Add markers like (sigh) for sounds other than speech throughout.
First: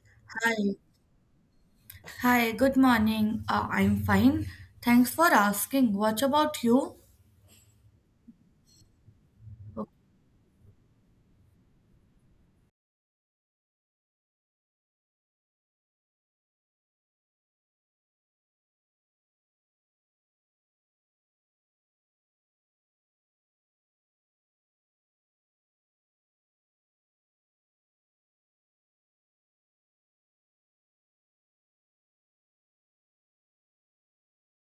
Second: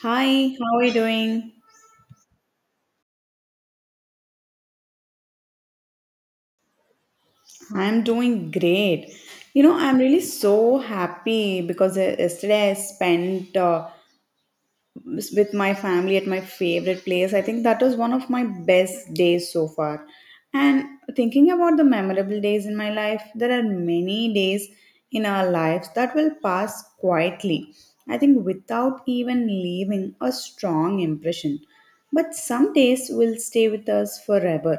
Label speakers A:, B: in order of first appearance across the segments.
A: Hi,
B: Hi.
A: how are you doing?
B: Hi, good morning. I'm fine. Thanks for asking. What about you?
A: I'm doing great. You know, I'm really so happy because yesterday I spent with my family at my favorite place. I think that was one of my best days so far. And thinking about the memorable days in my life, there are many days in our lives that will pass quietly, I think, without even leaving a strong impression. But some days will stay with us forever,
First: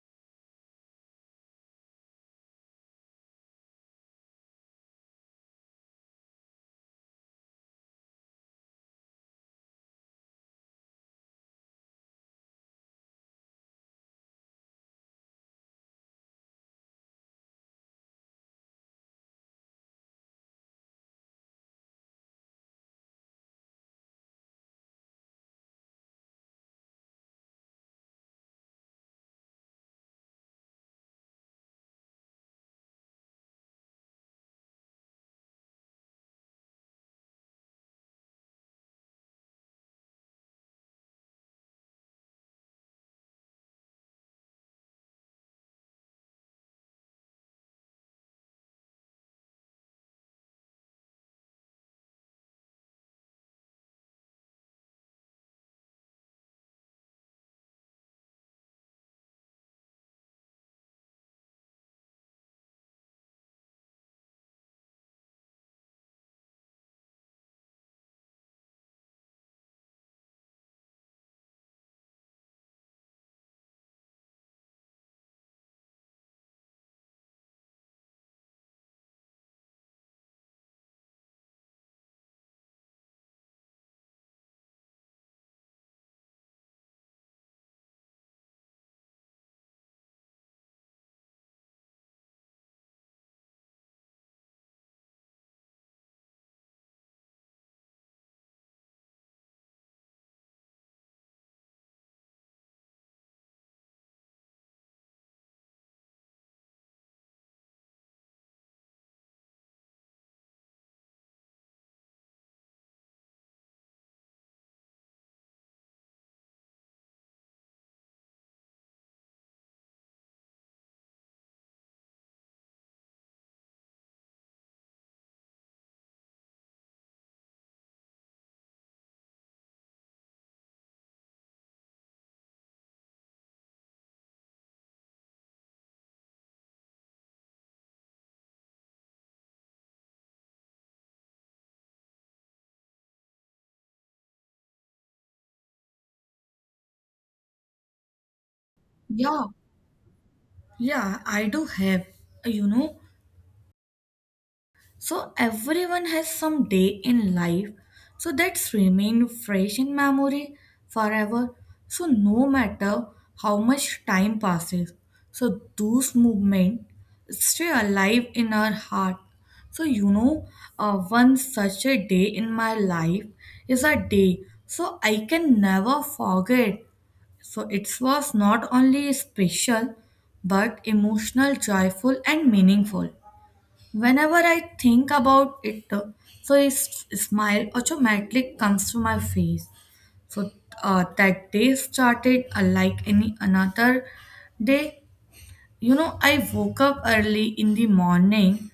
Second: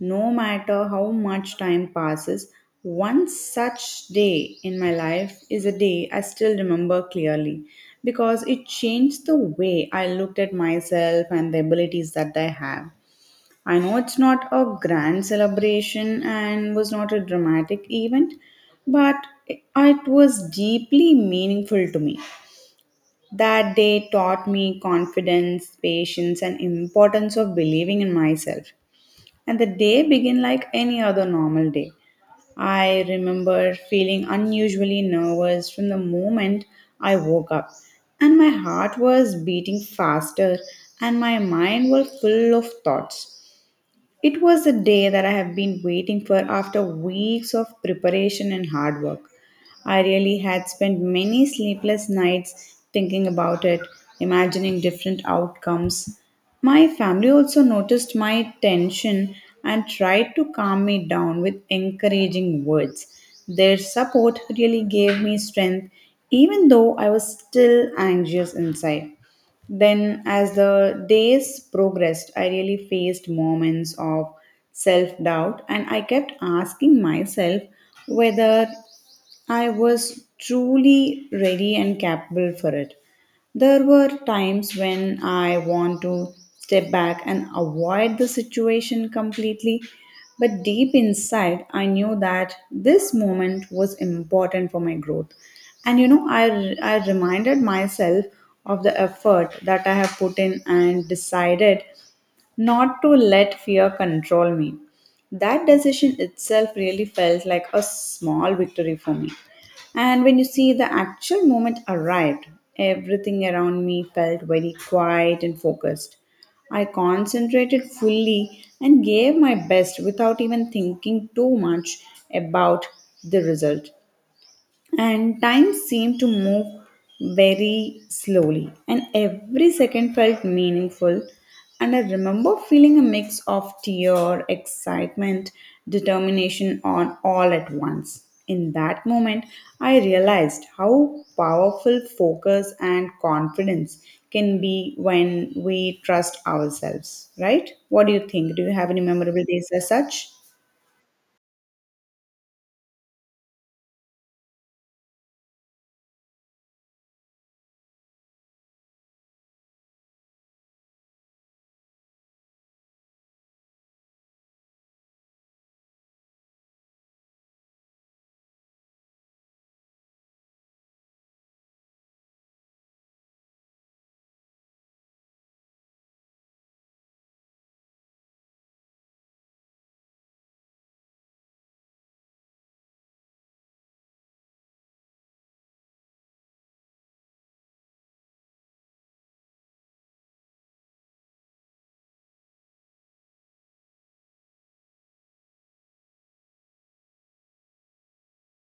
A: no matter how much time passes. One such day in my life is a day I still remember clearly, because it changed the way I looked at myself and the abilities that I have. I know it's not a grand celebration and was not a dramatic event, but it was deeply meaningful to me. That day taught me confidence, patience, and importance of believing in myself, and the day began like any other normal day. I remember feeling unusually nervous from the moment I woke up, and my heart was beating faster and my mind was full of thoughts. It was a day that I have been waiting for after weeks of preparation and hard work. I really had spent many sleepless nights thinking about it, imagining different outcomes. My family also noticed my tension and tried to calm me down with encouraging words. Their support really gave me strength, even though I was still anxious inside. Then, as the days progressed, I really faced moments of self doubt, and I kept asking myself whether I was truly ready and capable for it. There were times when I want to step back and avoid the situation completely, but deep inside, I knew that this moment was important for my growth. And you know, I reminded myself of the effort that I have put in and decided not to let fear control me. That decision itself really felt like a small victory for me. And when you see the actual moment arrived, everything around me felt very quiet and focused. I concentrated fully and gave my best without even thinking too much about the result. And time seemed to move very slowly, and every second felt meaningful. And I remember feeling a mix of tear, excitement, determination on all at once. In that moment I realized how powerful focus and confidence can be when we trust ourselves, right? What do you think? Do you have any
B: Yeah,
A: memorable days as such?
B: yeah, I do have. You know, so everyone has some day in life so that's remain fresh in memory forever. So no matter how much time passes, so those movement stay alive in our heart. So one such a day in my life is a day so I can never forget. So it was not only special but emotional, joyful and meaningful. Whenever I think about it, so a smile automatically comes to my face. So that day started like any another day. You know, I woke up early in the morning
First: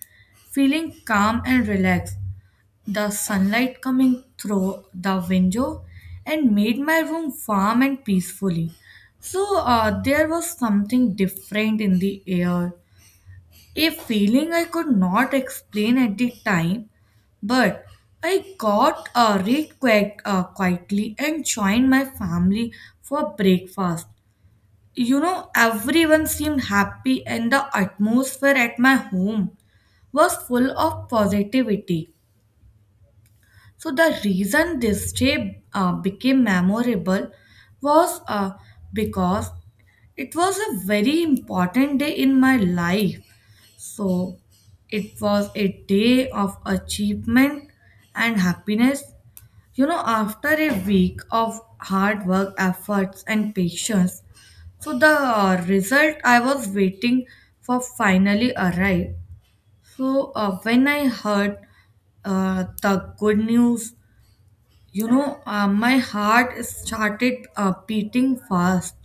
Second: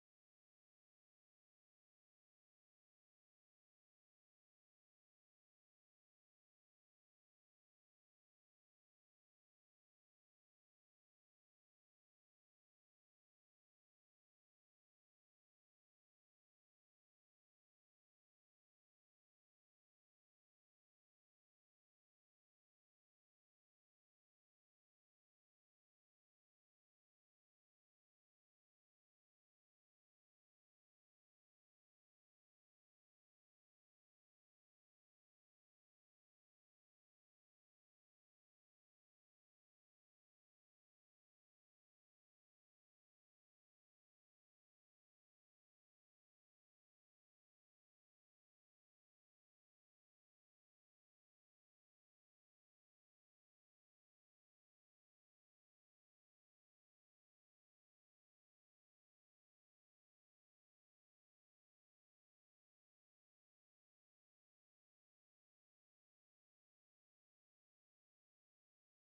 B: feeling calm and relaxed. The sunlight coming through the window and made my room warm and peacefully. So there was something different in the air. A feeling I could not explain at the time, but I got read quite quietly and joined my family for breakfast. You know, everyone seemed happy, and the atmosphere at my home was full of positivity. So, the reason this day became memorable was because it was a very important day in my life. So it was a day of achievement and happiness. You know, after a week of hard work, efforts, and patience, so the result I was waiting for finally arrived. So when I heard the good news, my heart started beating fast,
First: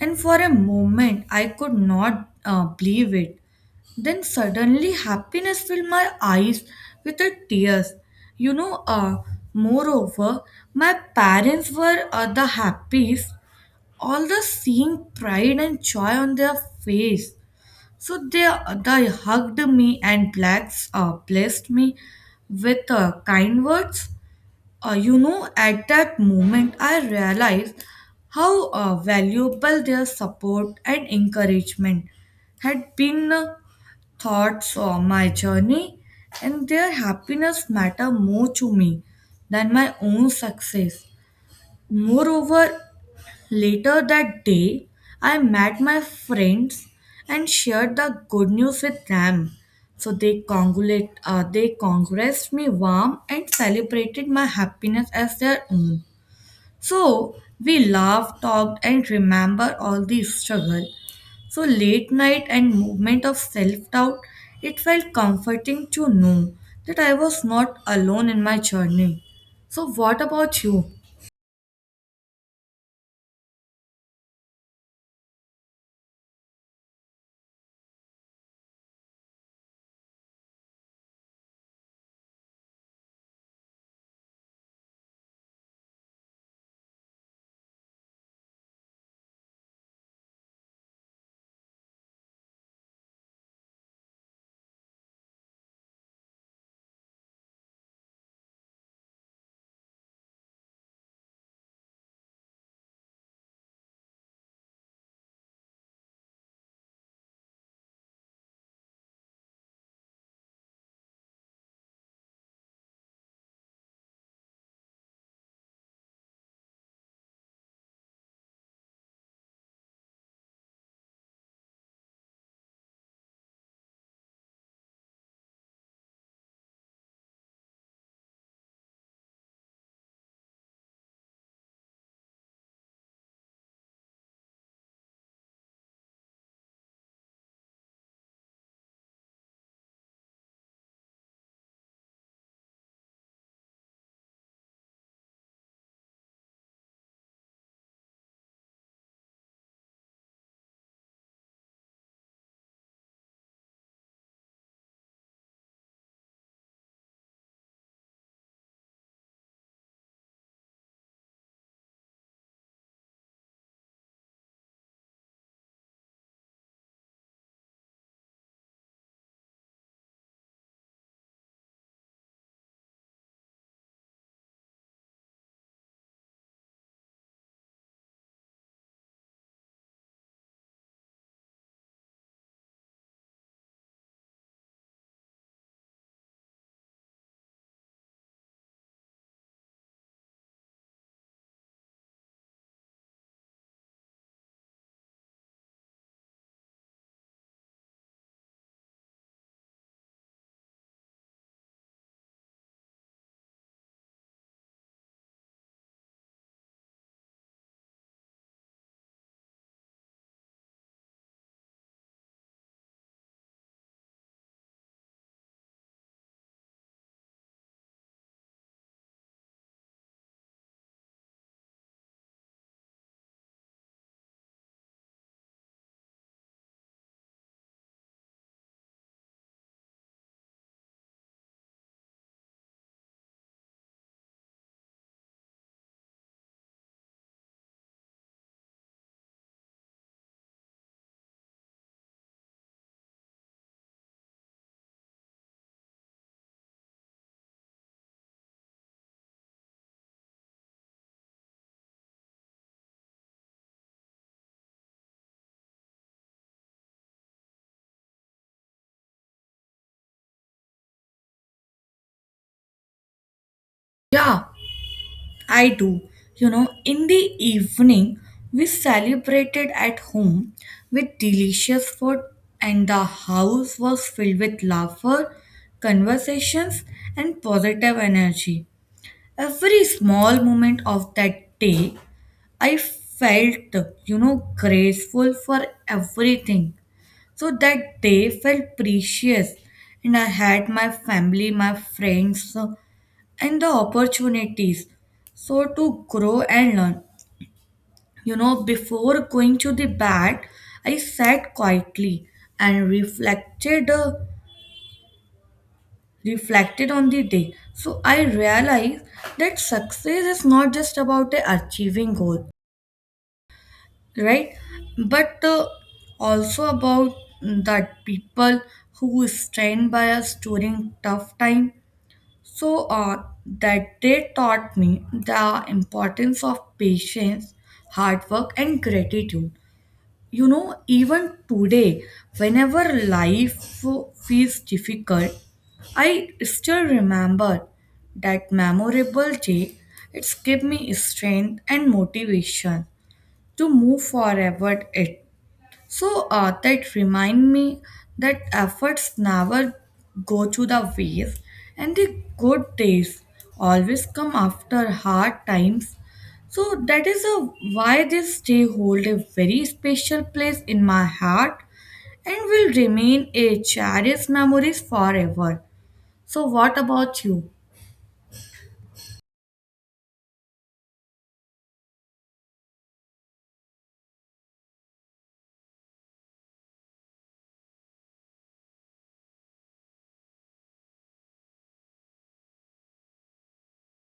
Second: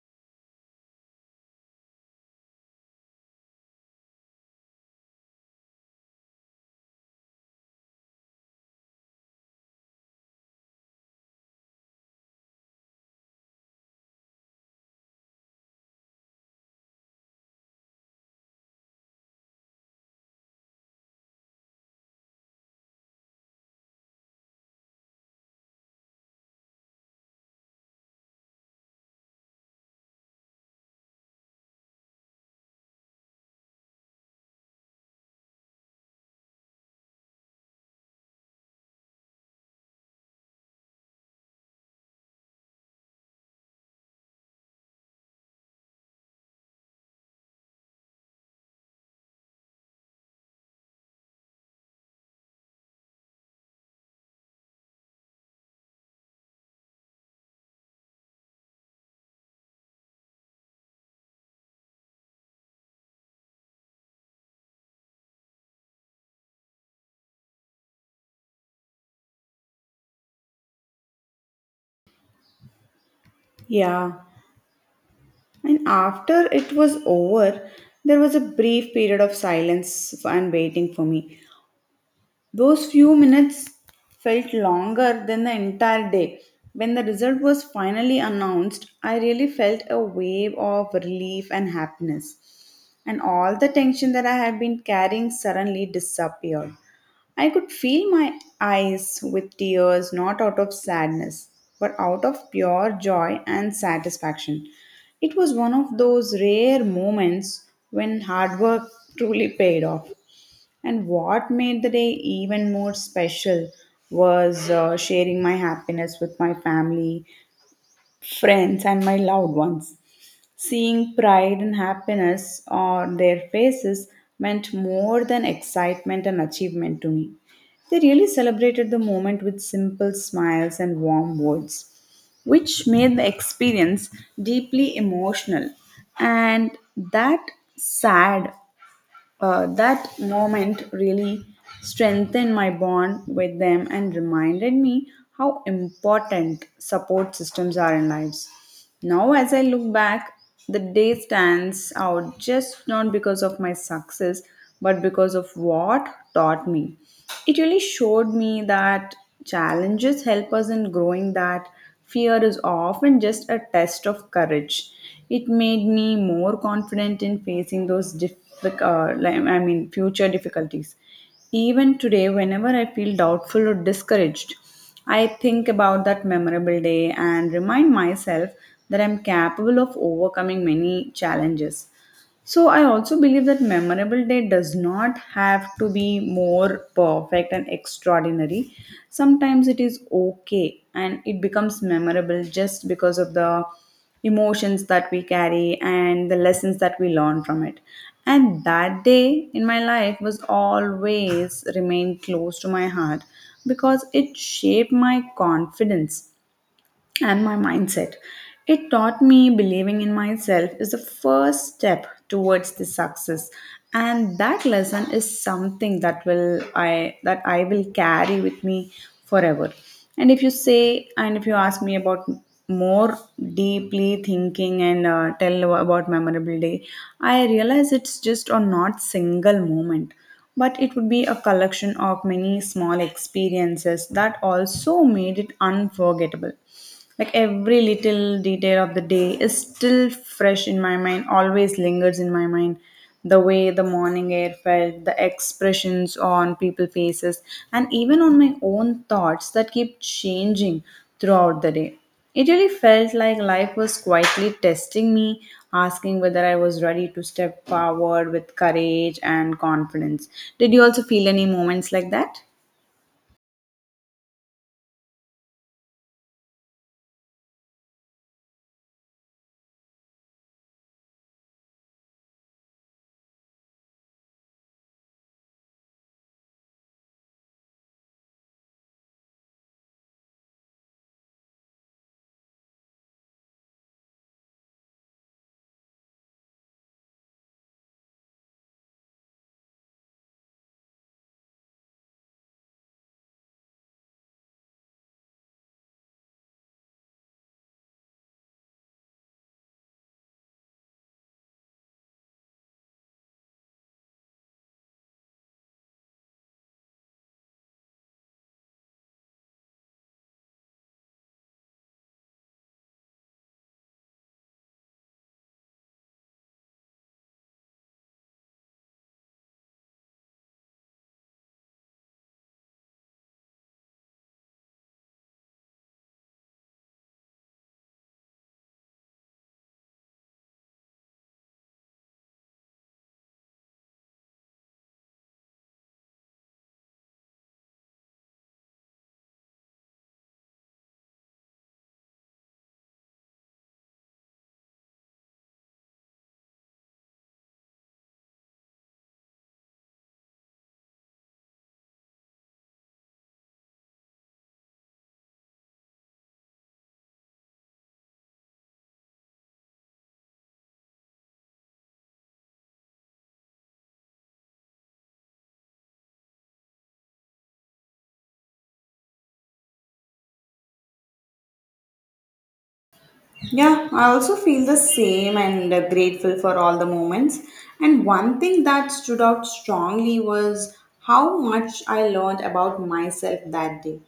B: and for a moment I could not believe it. Then suddenly happiness filled my eyes with the tears. You know, uh, moreover, my parents were the happiest. All the seeing pride and joy on their face. So they hugged me and blessed me with kind words. At that moment, I realized how valuable their support and encouragement had been thoughts on my journey, and their happiness matter more to me than my own success. Moreover, later that day, I met my friends and shared the good news with them. So they congratulated me warm and celebrated my happiness as their own. So we laughed, talked, and remember all the struggle so late night and movement of self-doubt, it felt comforting to know that I was not alone in my journey. So what about you?
A: Yeah. And after it was over, there was a brief period of silence and waiting for me. Those few minutes felt longer than the entire day. When the result was finally announced, I really felt a wave of relief and happiness, and all the tension that I had been carrying suddenly disappeared. I could feel my eyes with tears, not out of sadness, but out of pure joy and satisfaction. It was one of those rare moments when hard work truly paid off. And what made the day even more special was sharing my happiness with my family, friends, and my loved ones. Seeing pride and happiness on their faces meant more than excitement and achievement to me. They really celebrated the moment with simple smiles and warm words, which made the experience deeply emotional. And that sad that moment really strengthened my bond with them and reminded me how important support systems are in lives. Now, as I look back, the day stands out just not because of my success, but because of what taught me. It really showed me that challenges help us in growing, that fear is often just a test of courage. It made me more confident in facing those difficult, future difficulties. Even today, whenever I feel doubtful or discouraged, I think about that memorable day and remind myself that I'm capable of overcoming many challenges. So I also believe that memorable day does not have to be more perfect and extraordinary. Sometimes it is okay, and it becomes memorable just because of the emotions that we carry and the lessons that we learn from it. And that day in my life was always remained close to my heart because it shaped my confidence and my mindset. It taught me believing in myself is the first step towards the success, and that lesson is something that will I that I will carry with me forever. And if you say and if you ask me about more deeply thinking and tell about memorable day, I realize it's just on not single moment, but it would be a collection of many small experiences that also made it unforgettable. Like every little detail of the day is still fresh in my mind, always lingers in my mind. The way the morning air felt, the expressions on people's faces, and even on my own thoughts that keep changing throughout the day. It really felt like life was quietly testing me, asking whether I was ready to step forward with courage and confidence. Did you also feel any moments like that?
B: Yeah, I do. You know, in the evening, we celebrated at home with delicious food, and the house was filled with laughter, conversations, and positive energy. Every small moment of that day I felt, you know, grateful for everything. So that day felt precious, and I had my family, my friends, and the opportunities. So to grow and learn, you know, before going to the bed, I sat quietly and reflected on the day. So I realized that success is not just about achieving goal. Right? But also about that people who stand by us during tough time. So that they taught me the importance of patience, hard work, and gratitude. You know, even today, whenever life feels difficult, I still remember that memorable day. It's give me strength and motivation to move forward. It so that remind me that efforts never go to the waste, and the good days always come after hard times. So that is a, why this day hold a very special place in my heart and will remain a cherished memories forever. So what about you?
A: Yeah, I also feel the same and grateful for all the moments. And one thing that stood out strongly was how much I learned about myself that day.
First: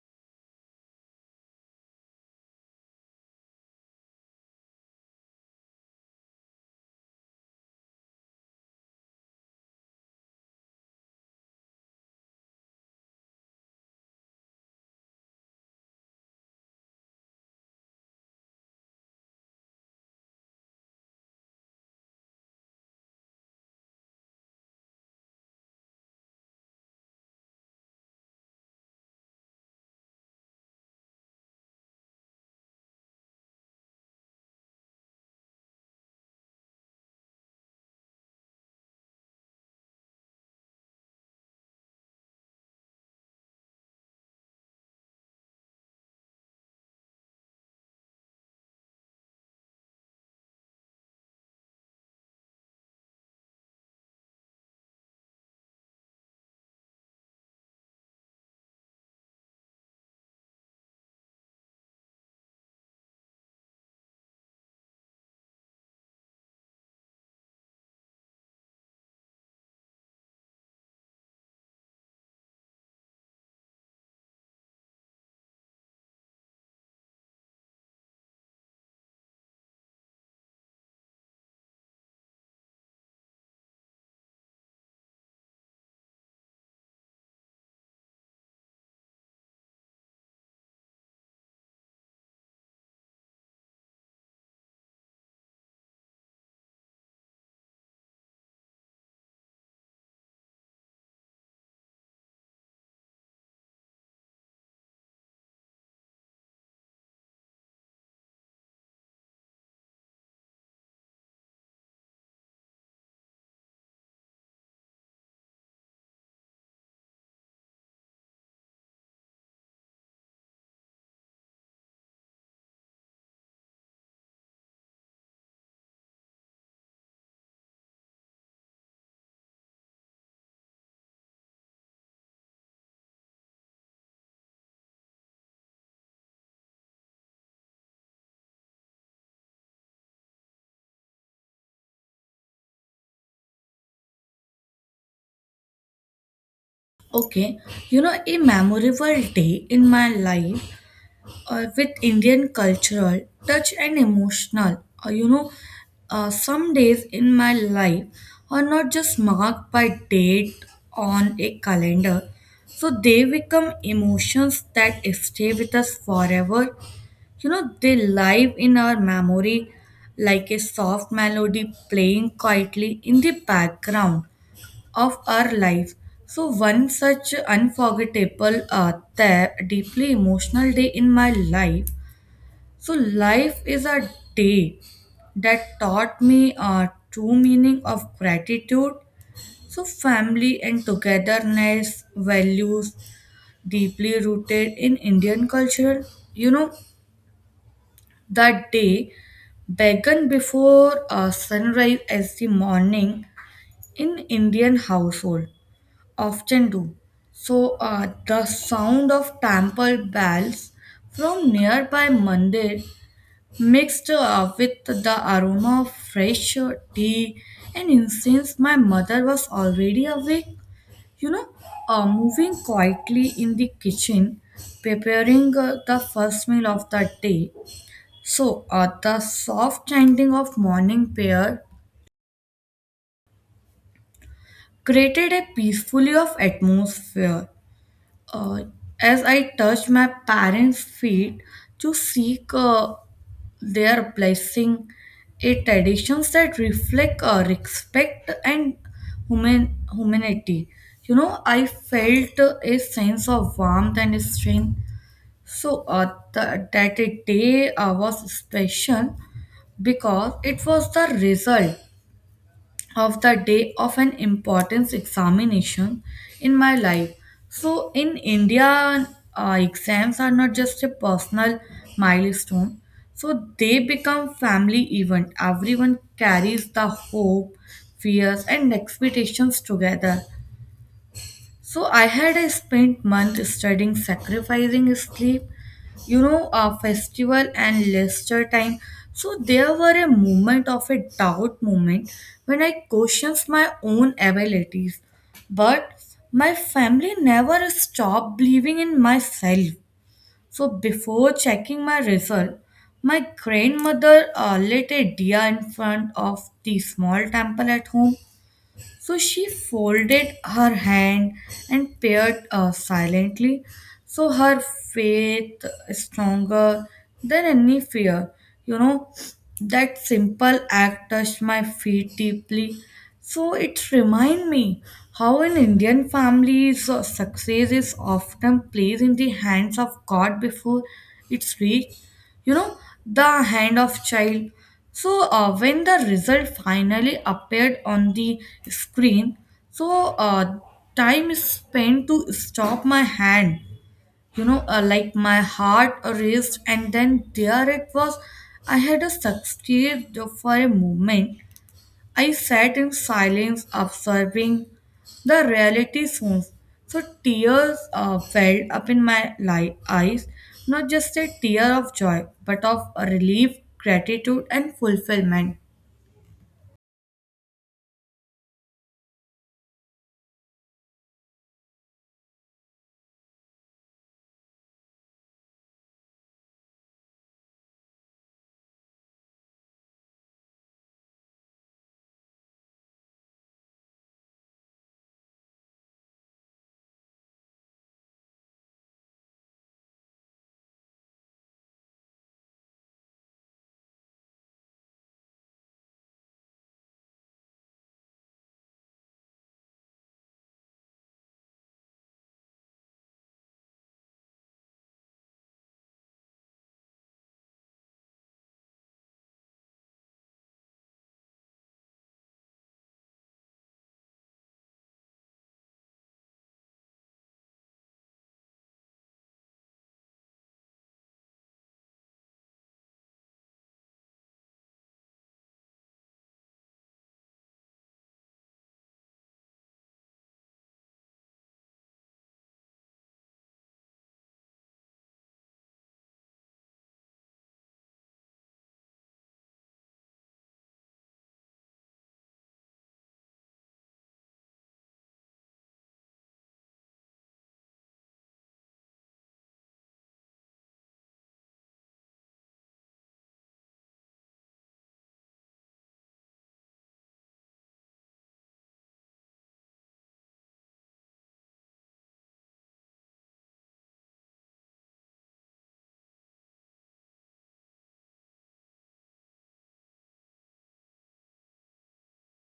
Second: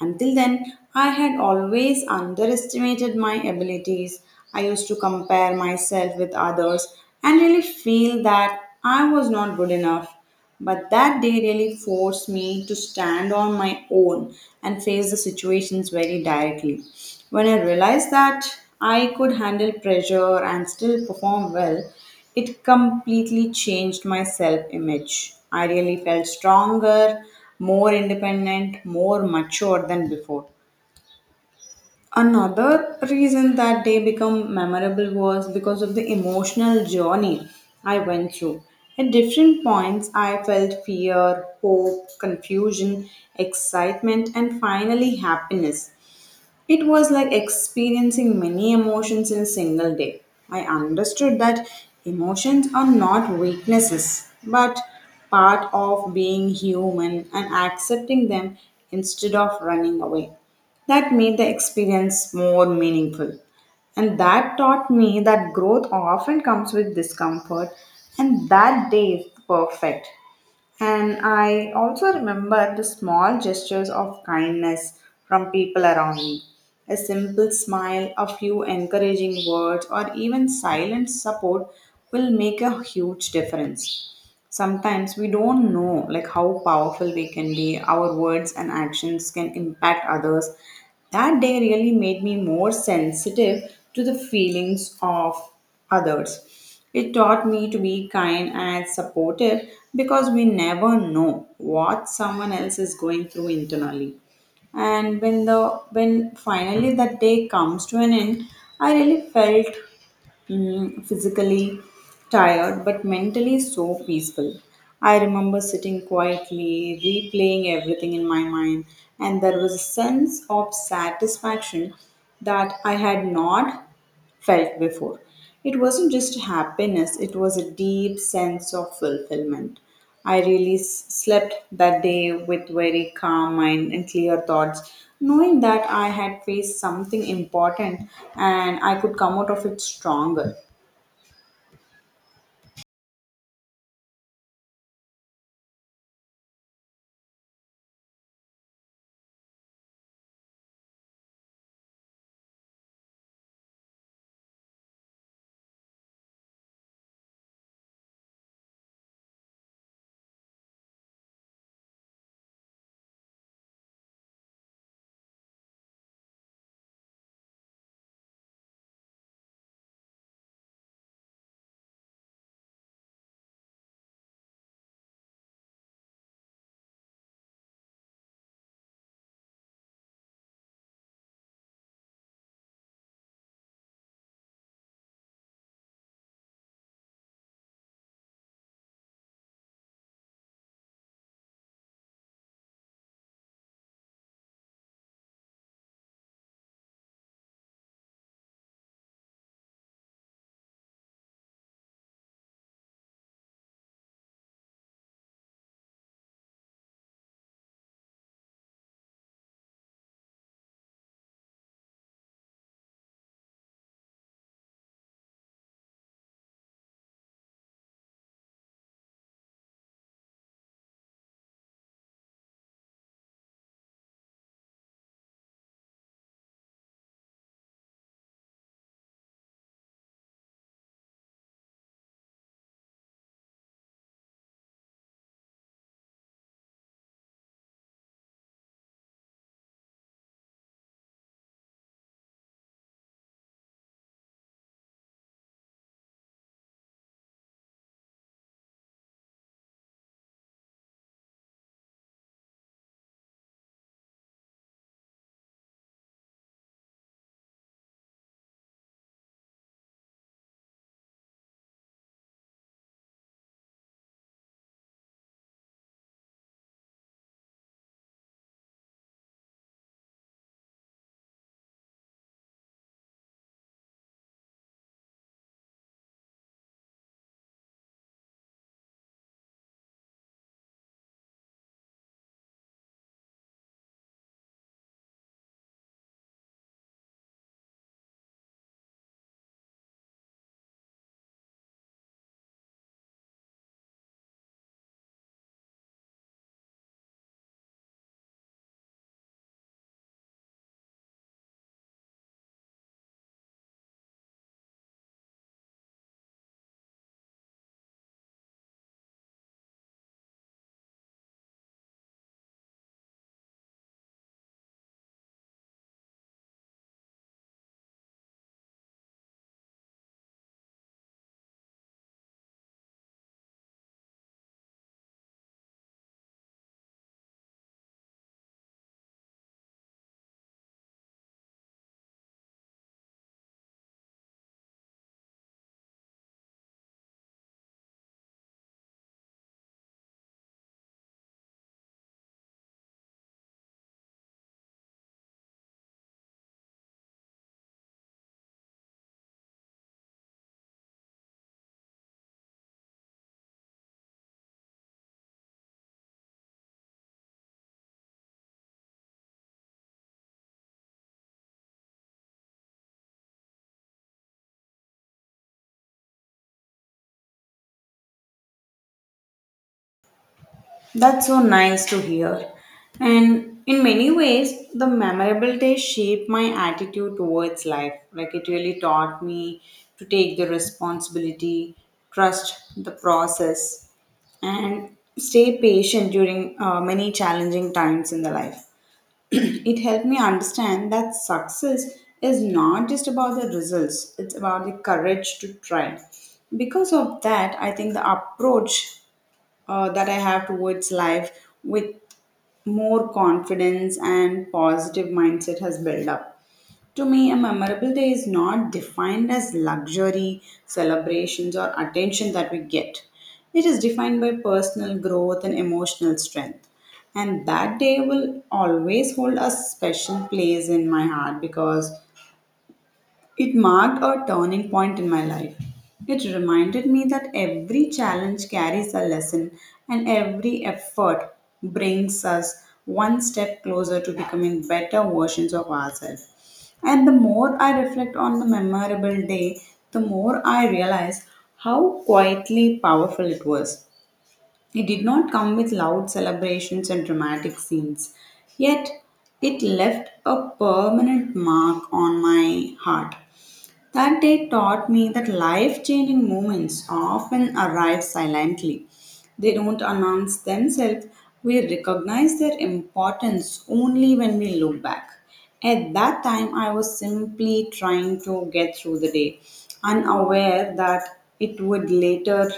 A: Until then, I had always underestimated my abilities. I used to compare myself with others and really feel that I was not good enough. But that day really forced me to stand on my own and face the situations very directly. When I realized that I could handle pressure and still perform well, it completely changed my self image. I really felt stronger, more independent, more mature than before. Another reason that day become memorable was because of the emotional journey I went through. At different points, I felt fear, hope, confusion, excitement, and finally happiness. It was like experiencing many emotions in a single day. I understood that emotions are not weaknesses, but part of being human and accepting them instead of running away. That made the experience more meaningful. And that taught me that growth often comes with discomfort, and that day is perfect. And I also remember the small gestures of kindness from people around me. A simple smile, a few encouraging words, or even silent support will make a huge difference. Sometimes we don't know like how powerful we can be. Our words and actions can impact others. That day really made me more sensitive to the feelings of others. It taught me to be kind and supportive, because we never know what someone else is going through internally. And when finally that day comes to an end, I really felt physically tired but mentally so peaceful. I remember sitting quietly, replaying everything in my mind, and there was a sense of satisfaction that I had not felt before. It wasn't just happiness, it was a deep sense of fulfillment. I really slept that day with very calm mind and clear thoughts, knowing that I had faced something important and I could come out of it stronger.
B: Okay, you know, a memorable day in my life or with Indian cultural touch and emotional. Uh, you know, some days in my life are not just marked by date on a calendar, so they become emotions that stay with us forever. You know, they live in our memory like a soft melody playing quietly in the background of our life. So, one such unforgettable, deeply emotional day in my life so life is a day that taught me a true meaning of gratitude. So family and togetherness values deeply rooted in Indian culture. You know, that day began before sunrise as the morning in Indian household often do. So the sound of temple bells from nearby mandir mixed with the aroma of fresh tea and incense, my mother was already awake, you know, moving quietly in the kitchen, preparing the first meal of the day. So, the soft chanting of morning prayer created a peaceful of atmosphere uh, as I touched my parents' feet to seek their blessing, a traditions that reflect respect and humanity. You know, I felt a sense of warmth and strength. So that day was special because it was the result of the day of an importance examination in my life. So in India, exams are not just a personal milestone. So they become family event. Everyone carries the hope, fears, and expectations together. So I had a spent month studying, sacrificing sleep, you know, a festival and leisure time. So there were a moment of a doubt moment when I questioned my own abilities, but my family never stopped believing in myself. So before checking my result, my grandmother lit a diya in front of the small temple at home so she folded her hand and peered silently. So her faith is stronger than any fear. You know, that simple act touched my feet deeply. So it reminds me how in Indian families success is often placed in the hands of God before it's reached, you know, the hand of child. So when the result finally appeared on the screen, so uh, time is spent to stop my hand, like my heart raced and then there it was, I had a succeed. For a moment I sat in silence, observing the reality scenes. So tears welled up in my eyes, not just a tear of joy, but of relief, gratitude, and fulfillment.
A: That's so nice to hear. And in many ways, the memorable days shaped my attitude towards life. Like it really taught me to take the responsibility, trust the process, and stay patient during many challenging times in the life. (clears throat) It helped me understand that success is not just about the results, it's about the courage to try. Because of that, I think the approach that I have towards life with more confidence and positive mindset has built up. To me, a memorable day is not defined as luxury, celebrations, or attention that we get. It is defined by personal growth and emotional strength. And that day will always hold a special place in my heart because it marked a turning point in my life. It reminded me that every challenge carries a lesson and every effort brings us one step closer to becoming better versions of ourselves. And the more I reflect on the memorable day, the more I realize how quietly powerful it was. It did not come with loud celebrations and dramatic scenes, yet, it left a permanent mark on my heart. That day taught me that life changing moments often arrive silently. They don't announce themselves. We recognize their importance only when we look back. At that time, I was simply trying to get through the day, unaware that it would later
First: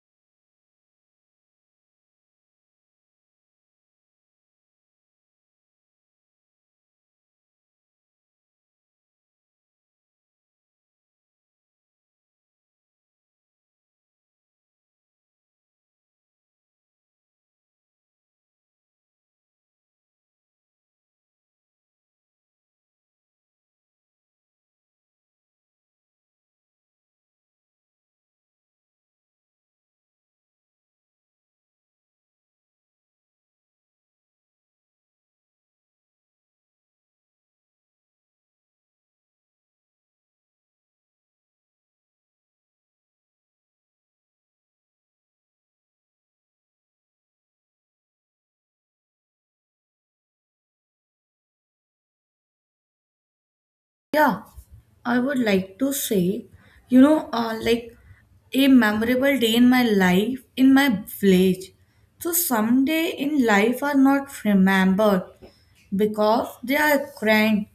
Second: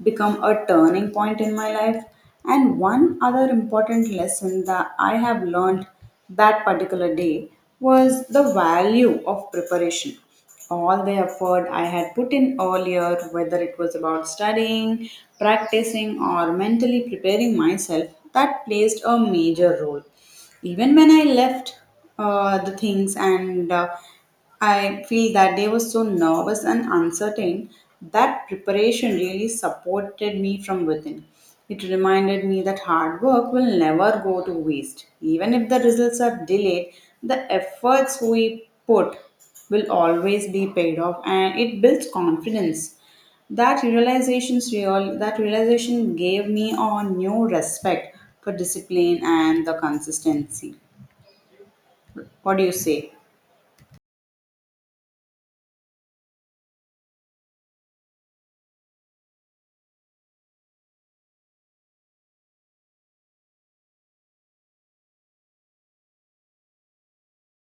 A: become a turning point in my life. And one other important lesson that I have learned that particular day was the value of preparation. All the effort I had put in earlier, whether it was about studying, practicing, or mentally preparing myself, that placed a major role. Even when I left the things, and I feel that day was so nervous and uncertain, that preparation really supported me from within. It reminded me that hard work will never go to waste. Even if the results are delayed, the efforts we put will always be paid off, and it builds confidence. That realization gave me a new respect for discipline and the consistency. What do you say?
B: Yeah, I would like to say, like a memorable day in my life in my village. So some day in life are not remembered, because they are grand,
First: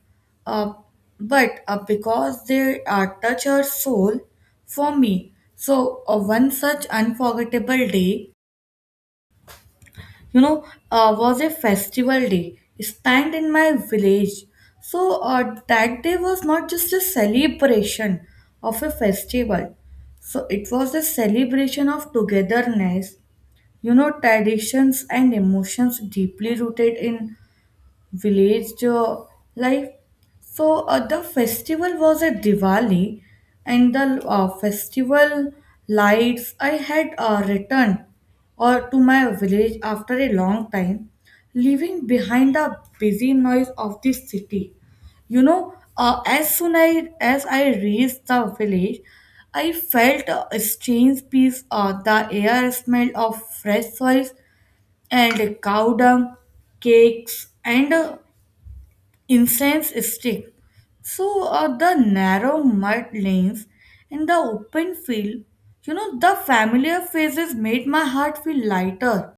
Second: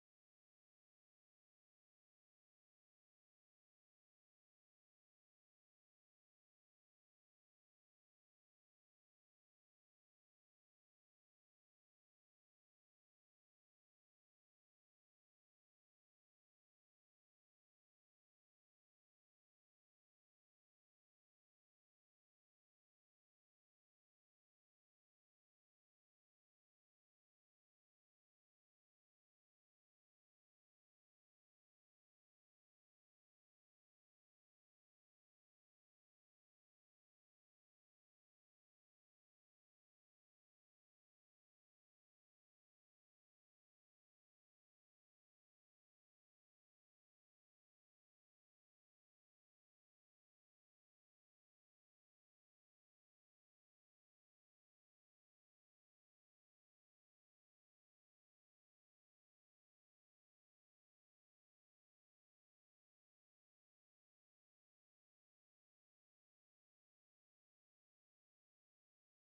B: uh, but because they touch our soul for me. So, one such unforgettable day, you know, was a festival day spent in my village. So, that day was not just a celebration of a festival, so it was a celebration of togetherness, you know, traditions and emotions deeply rooted in village life. So the festival was at Diwali, and the festival lights. I had returned or to my village after a long time, leaving behind the busy noise of the city. As soon I as I reached the village, I felt a strange peace. The air smelled of fresh soil and cow dung, cakes, and incense stick. So the narrow mud lanes in the open field, you know, the familiar faces made my heart feel lighter.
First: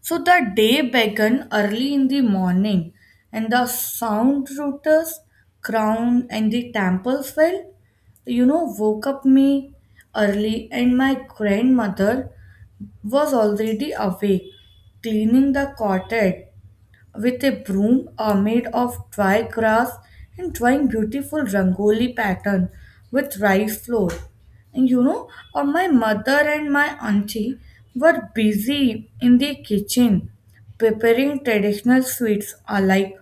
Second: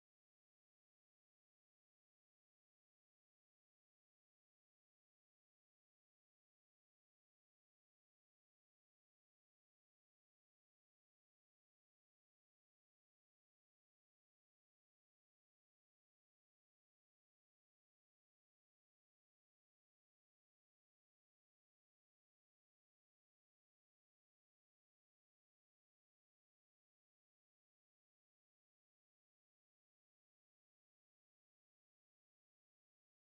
B: So the day began early in the morning, and the sound rooters, crown, and the temples fell, you know, woke up me early, and my grandmother was already awake, cleaning the cottage with a broom made of dry grass and drawing beautiful rangoli pattern with rice flour. And my mother and my auntie were busy in the kitchen preparing traditional sweets uh, like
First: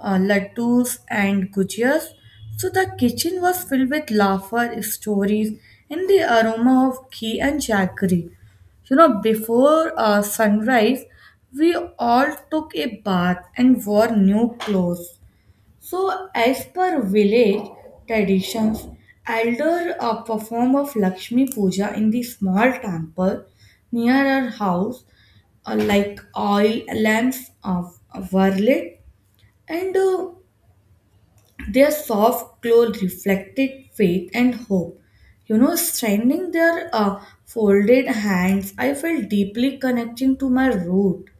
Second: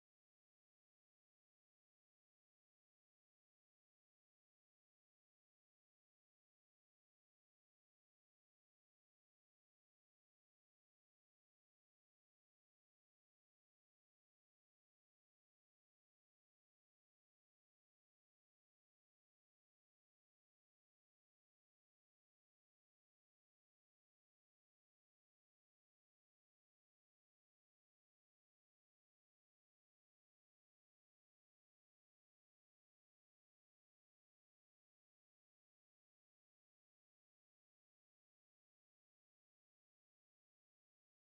B: uh, laddus and gujias. So the kitchen was filled with laughter, stories, and the aroma of ghee and jaggery. You know, before sunrise, we all took a bath and wore new clothes. So, as per village traditions, elder perform of Lakshmi Puja in the small temple near our house, like oil lamps of were lit, and their soft glow reflected faith and hope. You know, straining their folded hands, I felt deeply connecting to my root.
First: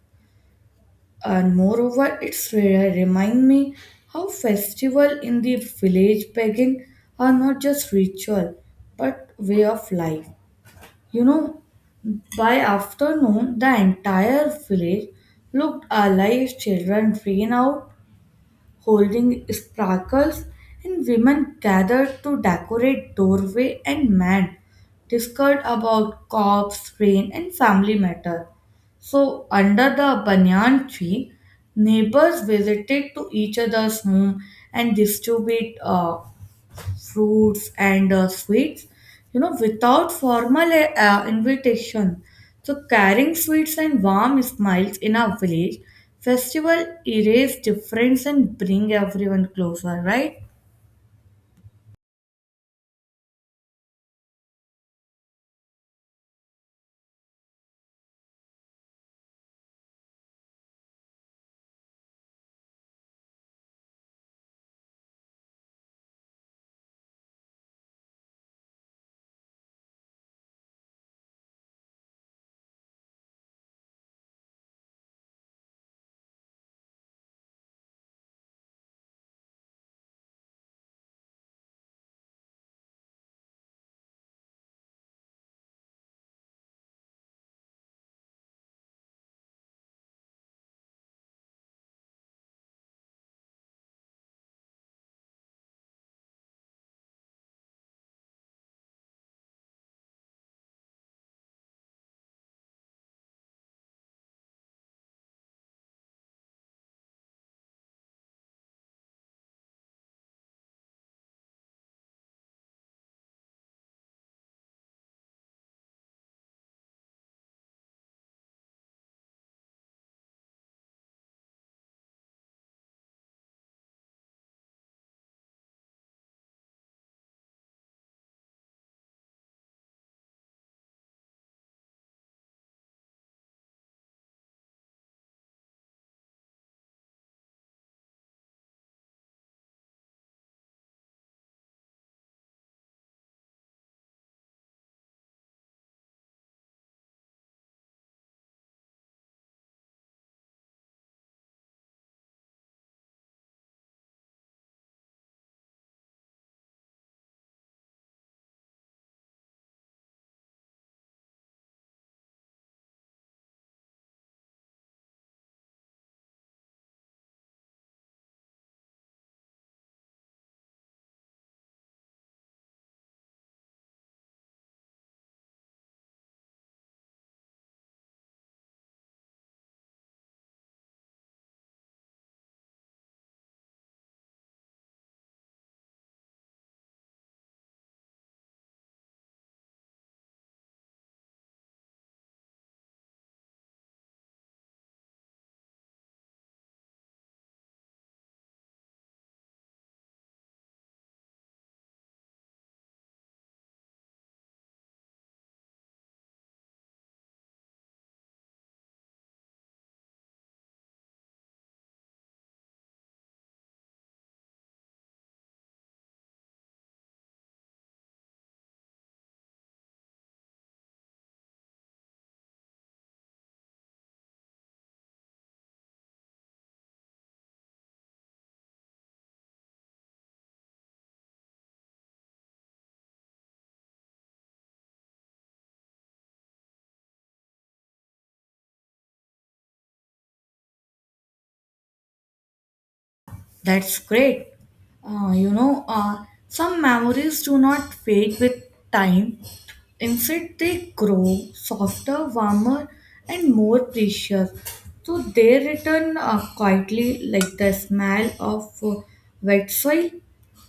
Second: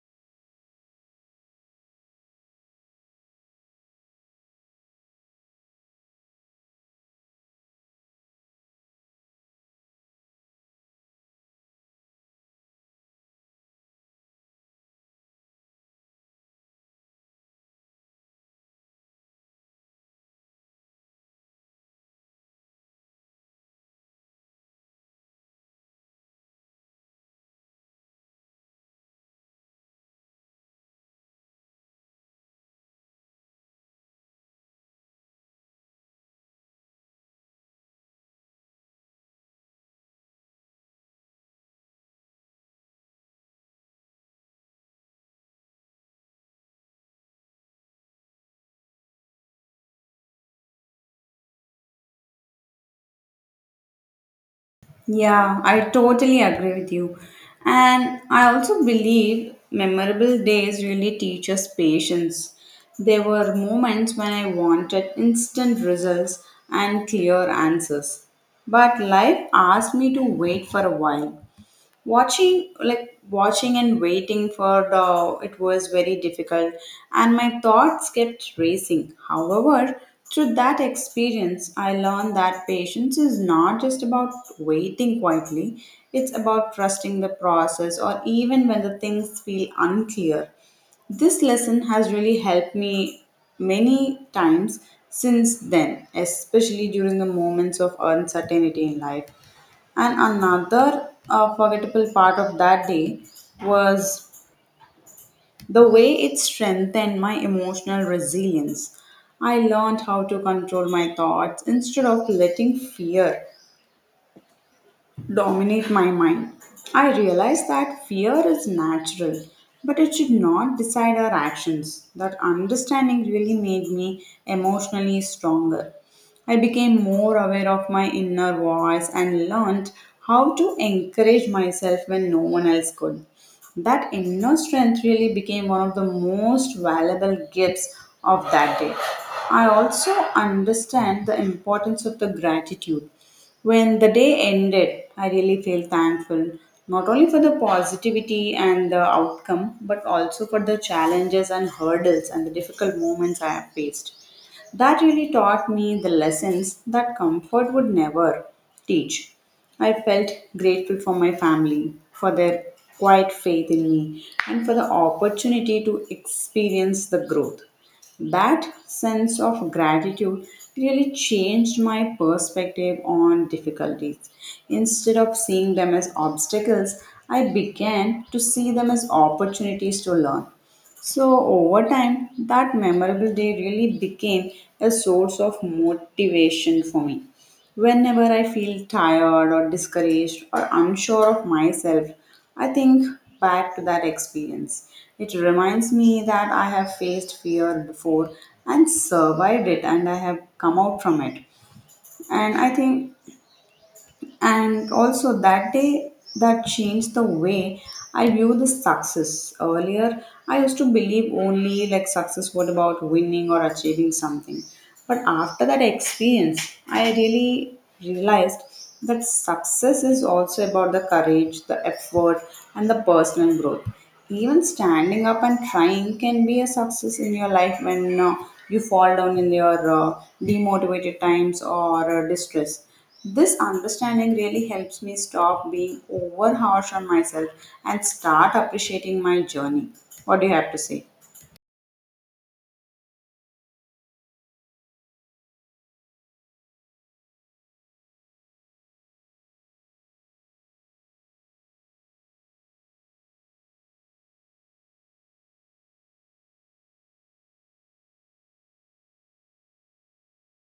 B: And moreover, it's remind me how festival in the village pagan are not just ritual, but way of life. You know, by afternoon, the entire village looked alive. Children ran out holding sparkles, and women gathered to decorate doorway and men discussed about crops, rain, and family matter. So under the banyan tree, neighbors visited to each other's home and distributed fruits and sweets, you know, without formal invitation, so carrying sweets and warm smiles in our village festival erase difference and bring everyone closer, right?
A: Yeah, I totally agree with you. And I also believe memorable days really teach us patience. There were moments when I wanted instant results and clear answers, but life asked me to wait for a while. Watching and waiting for the it was very difficult, and my thoughts kept racing. However, through that experience I learned that patience is not just about waiting quietly, it's about trusting the process or even when the things feel unclear. This lesson has really helped me many times since then, especially during the moments of uncertainty in life. And another forgettable part of that day was the way it strengthened my emotional resilience. I learned how to control my thoughts instead of letting fear dominate my mind. I realize that fear is natural, but it should not decide our actions. That understanding really made me emotionally stronger. I became more aware of my inner voice and learned how to encourage myself when no one else could. That inner strength really became one of the most valuable gifts of that day. I also understand the importance of the gratitude. When the day ended, I really felt thankful not only for the positivity and the outcome, but also for the challenges and hurdles and the difficult moments I have faced. That really taught me the lessons that comfort would never teach. I felt grateful for my family, for their quiet faith in me, and for the opportunity to experience the growth. That sense of gratitude really changed my perspective on difficulties. Instead of seeing them as obstacles, I began to see them as opportunities to learn. So, over time, that memorable day really became a source of motivation for me. Whenever I feel tired or discouraged or unsure of myself, I think back to that experience. It reminds me that I have faced fear before and survived it, and I have come out from it. And I think and also, that day that changed the way I view the success. Earlier, I used to believe only like success was about winning or achieving something. But after that experience, I really realized that success is also about the courage, the effort, and the personal growth. Even standing up and trying can be a success in your life when you fall down in your demotivated times or distress. This understanding really helps me stop being over harsh on myself and start appreciating my journey. What do you have to say?
B: That's great. Some memories do not fade with time. Instead, they grow softer, warmer, and more precious. So they return quietly like the smell of wet soil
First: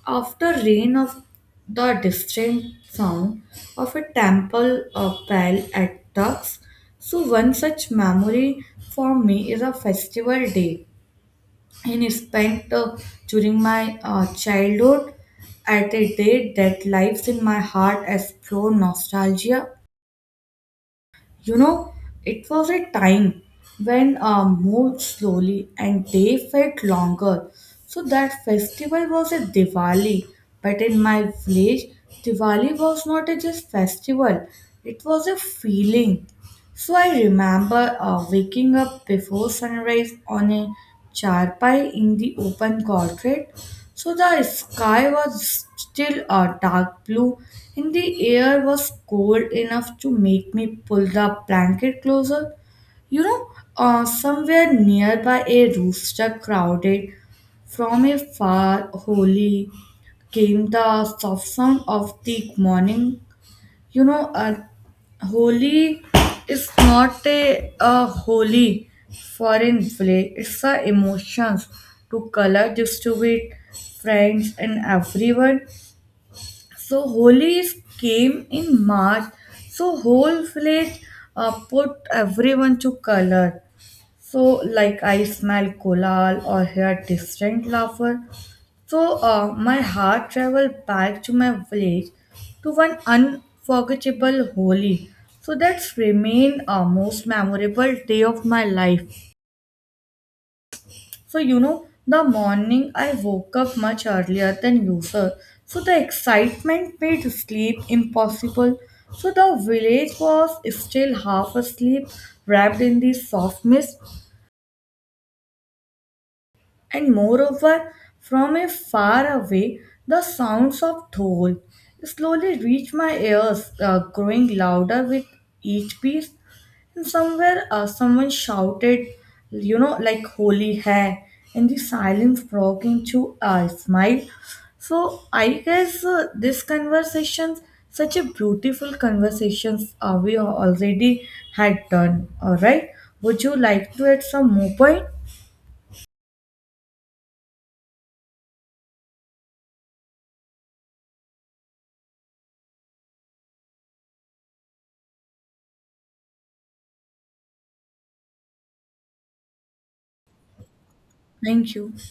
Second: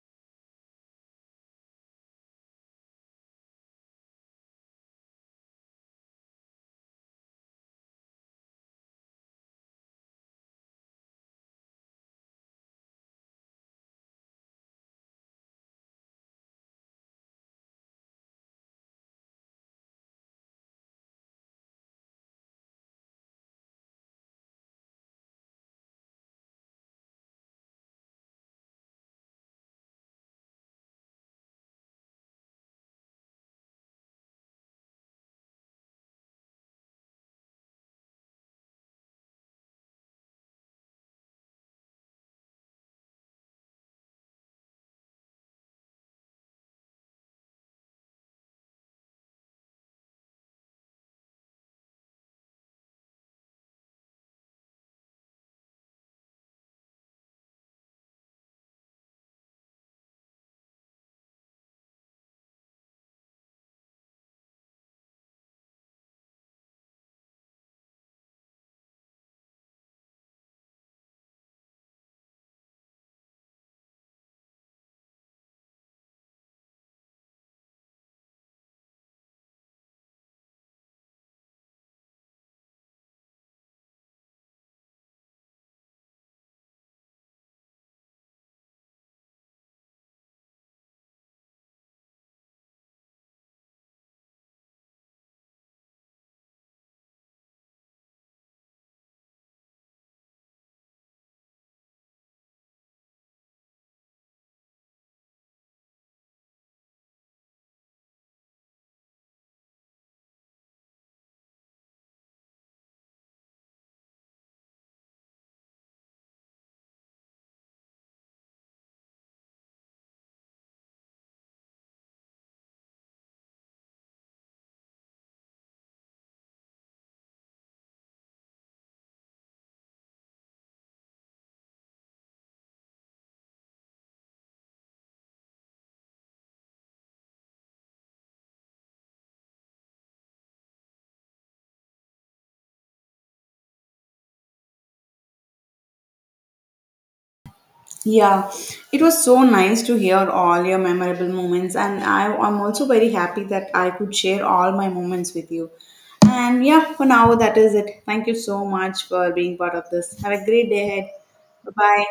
B: after rain of the distant sound of a temple bell at dusk. So one such memory for me is a festival day and it spent during my childhood at a date that lives in my heart as pure nostalgia. You know, it was a time when moved slowly and day felt longer. So that festival was a Diwali, but in my village, Diwali was not a just festival; it was a feeling. So I remember waking up before sunrise on a charpai in the open courtyard. So the sky was still dark blue and the air was cold enough to make me pull the blanket closer. You know, somewhere nearby a rooster crowded, from a far holy came the soft sound of the morning. you know uh, holi is not a holy foreign play, it's a emotions to color distribute friends and everyone. So holi is came in march, so whole village put everyone to color. So like I smell kolal or hear distant laughter, so my heart traveled back to my village to one unforgettable Holi. So that's remained a most memorable day of my life. So you know, the morning I woke up much earlier than usual. So the excitement made sleep impossible. So the village was still half asleep, wrapped in the soft mist. And moreover, from a far away, the sounds of dhol slowly reached my ears, growing louder with each piece. And somewhere, someone shouted, you know, like "Holy hai," and the silence broke into a smile. So I guess this conversation, such a beautiful conversations, we already had done. All right. Would you like to add some more point?
A: Yeah, it was so nice to hear all your memorable moments, and I'm also very happy that I could share all my moments with you. And yeah, for now, that is it. Thank you so much for being part of this. Have a great day ahead. Bye
B: Thank you.
A: bye.